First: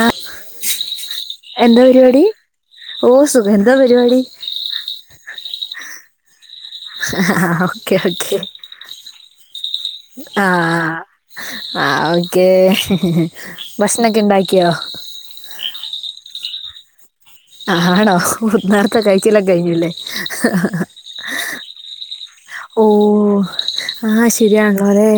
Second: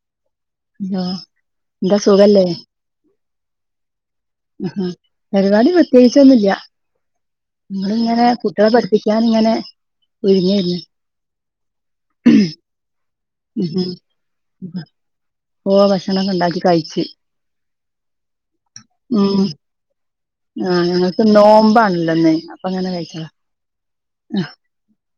ആ ഹലോ എന്താ പരിപാടി ഓ സുഖം ന്താ പരിപാടി ഹ ഹാ പരിപാടി പ്രത്യേകിച്ചൊന്നുല്ല ആഹ് ഓക്കെ നിങ്ങള്ങ്ങനെ കുട്ടൃളെ പഠിപ്പിക്കാങ്ങനെ ആ ആ ഓക്കെ ഉം ഭക്ഷണൊക്കെ ഉണ്ടാക്കിയോ ഉം ഓ ഭക്ഷണംണ്ടാക്കി കഴിച്ച് ആണോ നേർത്തെ ഉം കഴിച്ചെല്ലാം കഴിഞ്ഞല്ലേ ആ ഞങ്ങക്ക് നോമ്പാണല്ലോ ന്ന് ഓ ആ ശരിയാൺലോ ലേ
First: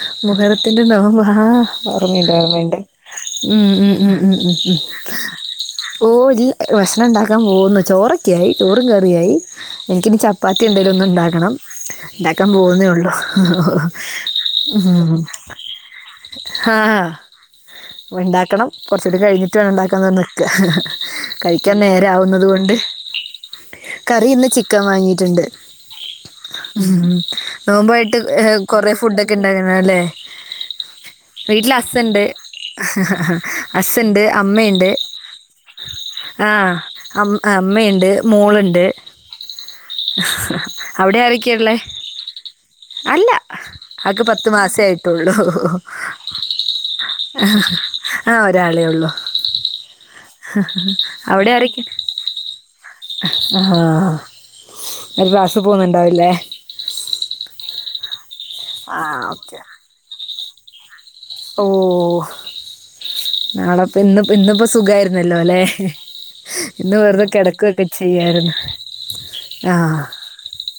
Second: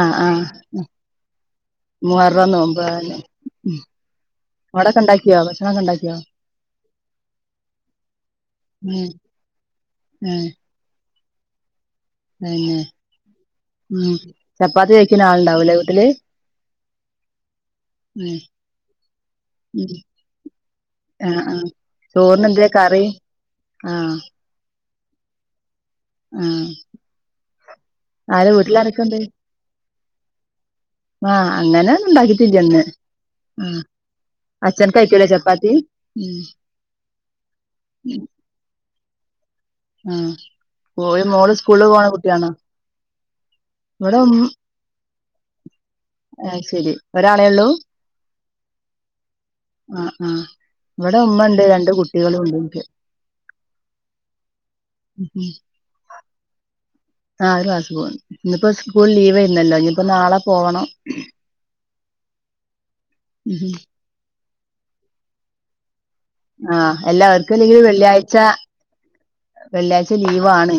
ആ ആ മുഹത്തിന്റെ നോമ്പാ ആ ഓർമ്മയ്ണ്ട് മുഹറം ഓർമ്മയ്ണ്ട് നോമ്പ് അതന്നെ ഉം ഉം ഉം ഉം ഉം ഉം അവിടൊക്കെ ഉണ്ടാക്കിയോ ഭക്ഷണൊക്കെ ഓ ഉണ്ടാക്കിയോ ഇൽ ഭഷണണ്ടാക്കാൻ പോക്ന്ന് ചോറൊക്കായി ചോറും ഉം കറിയായി എനിക്കിനി ആ ചപ്പാത്തി എന്തേലൊന്ന്ണ്ടാകണം ണ്ടാക്കാൻ അതന്നെ പോകുന്നേ ഉള്ളു ഉം ചപ്പാത്തി ഉം കഴിക്കുന്ന ആളുണ്ടാവൂലേ വീട്ടില് ഹാ വയ് ഉം ണ്ടാക്കണം കൊറ്ച്ചൂടി കഴിഞ്ഞിട്ട് ഉം വേണണ്ടാക്കാന്നറ്ഞ് നിക്ക ആ ആ കഴിക്കാൻ നേരാവുന്നത് ചോറിന് എന്തേ കൊണ്ട് കറി ആ കറിന്ന് ചിക്ക് ക്കം വാങ്ങീട്ട്ണ്ട് ആ ഉം നോമ്പായിട്ട് ഏ ആരെ കൊറേ വീട്ടിലാരൊക്കെണ്ട് ഫുഡൊക്കെ ണ്ടായിന്നല്ലേ ആ വീട്ടില് അങ്ങനെ ഒന്നും അസ്സ്ണ്ട് ഉണ്ടാക്കിട്ടില്ല ഇന്ന് ആ അസ്സ്ണ്ട് അച്ഛൻ അമ്മയ്ണ്ട് കഴിക്കൂലേ ചപ്പാത്തി ഉം ആ അമ് അമ്മയ്ണ്ട് മോള്ണ്ട് ആഹ് അവിടെ ഓര് മോള് ആരൊക്കെള്ളേ സ്കൂളിൽ പോണ കുട്ടിയാണോ അല്ല ഇവിടെ അവക്ക് ഉം പത്തു മാസേയിട്ടുള്ളു അത് ശരി ഒരാളെ ഉള്ളൂ ആ ഒരാളെള്ളു ആ ആ ഇവിടെമ്മണ്ട് ആരൊക്കെ രണ്ട് കുട്ടേളുംണ്ട്ൻക്ക് ആ ഒരു ക്ലാസ്സ് പോണ് ണ്ടാവുലേ ആ ഓല് ക്ലാസ്സ് പോണ്ട് ഇന്ന്പ്പോ ആ സ്കൂൾ ഓക്കെ ലീവായിരുന്നല്ലോ ഇനിയിപ്പോ നാളെ പോകണം ഓ നാളെപ്പ ഇന്ന് ഇന്ന്പ്പോ സുഖായിരുന്നല്ലോലേ ആ എല്ലാവർക്കുല്ലെങ്കിൽ വെള്ളിയാഴ്ച ചെയ്യായിരുന്നു ആഹ് വെള്ളിയാഴ്ച ലീവാണ്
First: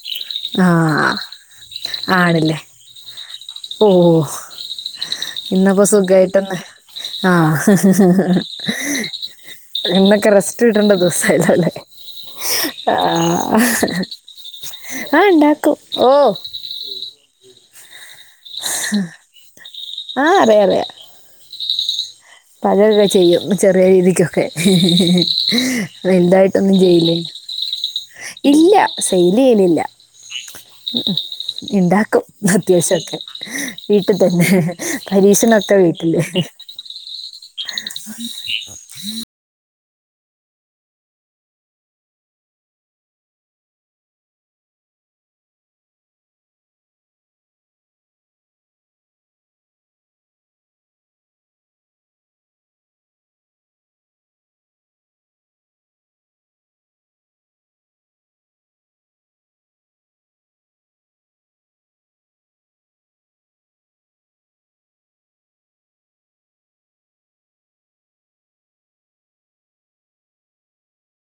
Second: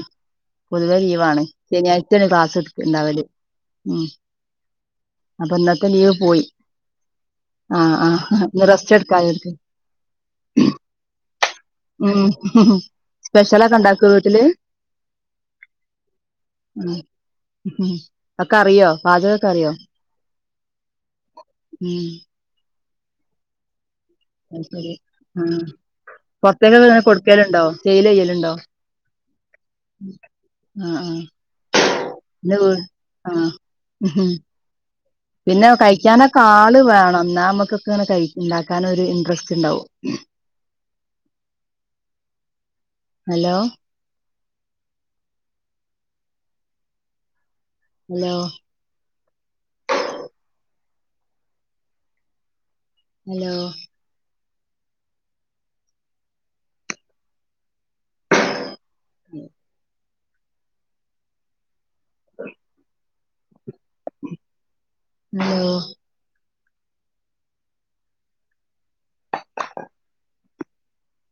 പൊതുവേ ആഹ് ലീവാണ് ശനിയാഴ്ചേണ് ആണല്ലേ ക്ലാസ്ടുക്ക ണ്ടാവല് ഓ അപ്പൊ ഇന്നപ്പോ ഇന്നത്തെ ലീവ് പോയി സുഖായിട്ടൊന്ന് ആ ആ ഇന്ന് റെസ്റ്റ് എടുക്കാ അവർക്ക് ഇന്നൊക്കെ റെസ്റ്റ്ട്ടേണ്ട ദിവസല്ലല്ലേ ഉം സ്പെഷ്യലൊക്കെണ്ടാക്കൊ വീട്ടില് ആഹ ഉണ്ടാക്കൂ ഓ ആ കറിയോ പാചക കറിയോ ആഹ് അറിയാം ഉം പതൊക്കെ ചെയ്യും ചെറിയ രീതി അത് ശരി ആ എന്തായിട്ടൊന്നും പുറത്തേക്കൊക്കെ ഇങ്ങനെ കൊടുക്കലുണ്ടോ സെയിൽ ചെയ്യലുണ്ടോ ചെയല്ലല്ല നില്ല ആഹ ആഹ ഉണ്ടാക്കും അത്യാവശ്യൊക്കെ വീട്ടിൽ ഉം തന്നെ പിന്നെ പരീക്ഷണൊക്കെ വീട്ടില് കഴിക്കാനൊക്കെ ആള് വേണം എന്നാ നമമ്മക്കക്കെ ഉണ്ടാക്കാന ഒരു ഇൻറസ്റ്റ് ഉണ്ടാവോ ഹലോ ഹലോ ഹലോ ഉം ആ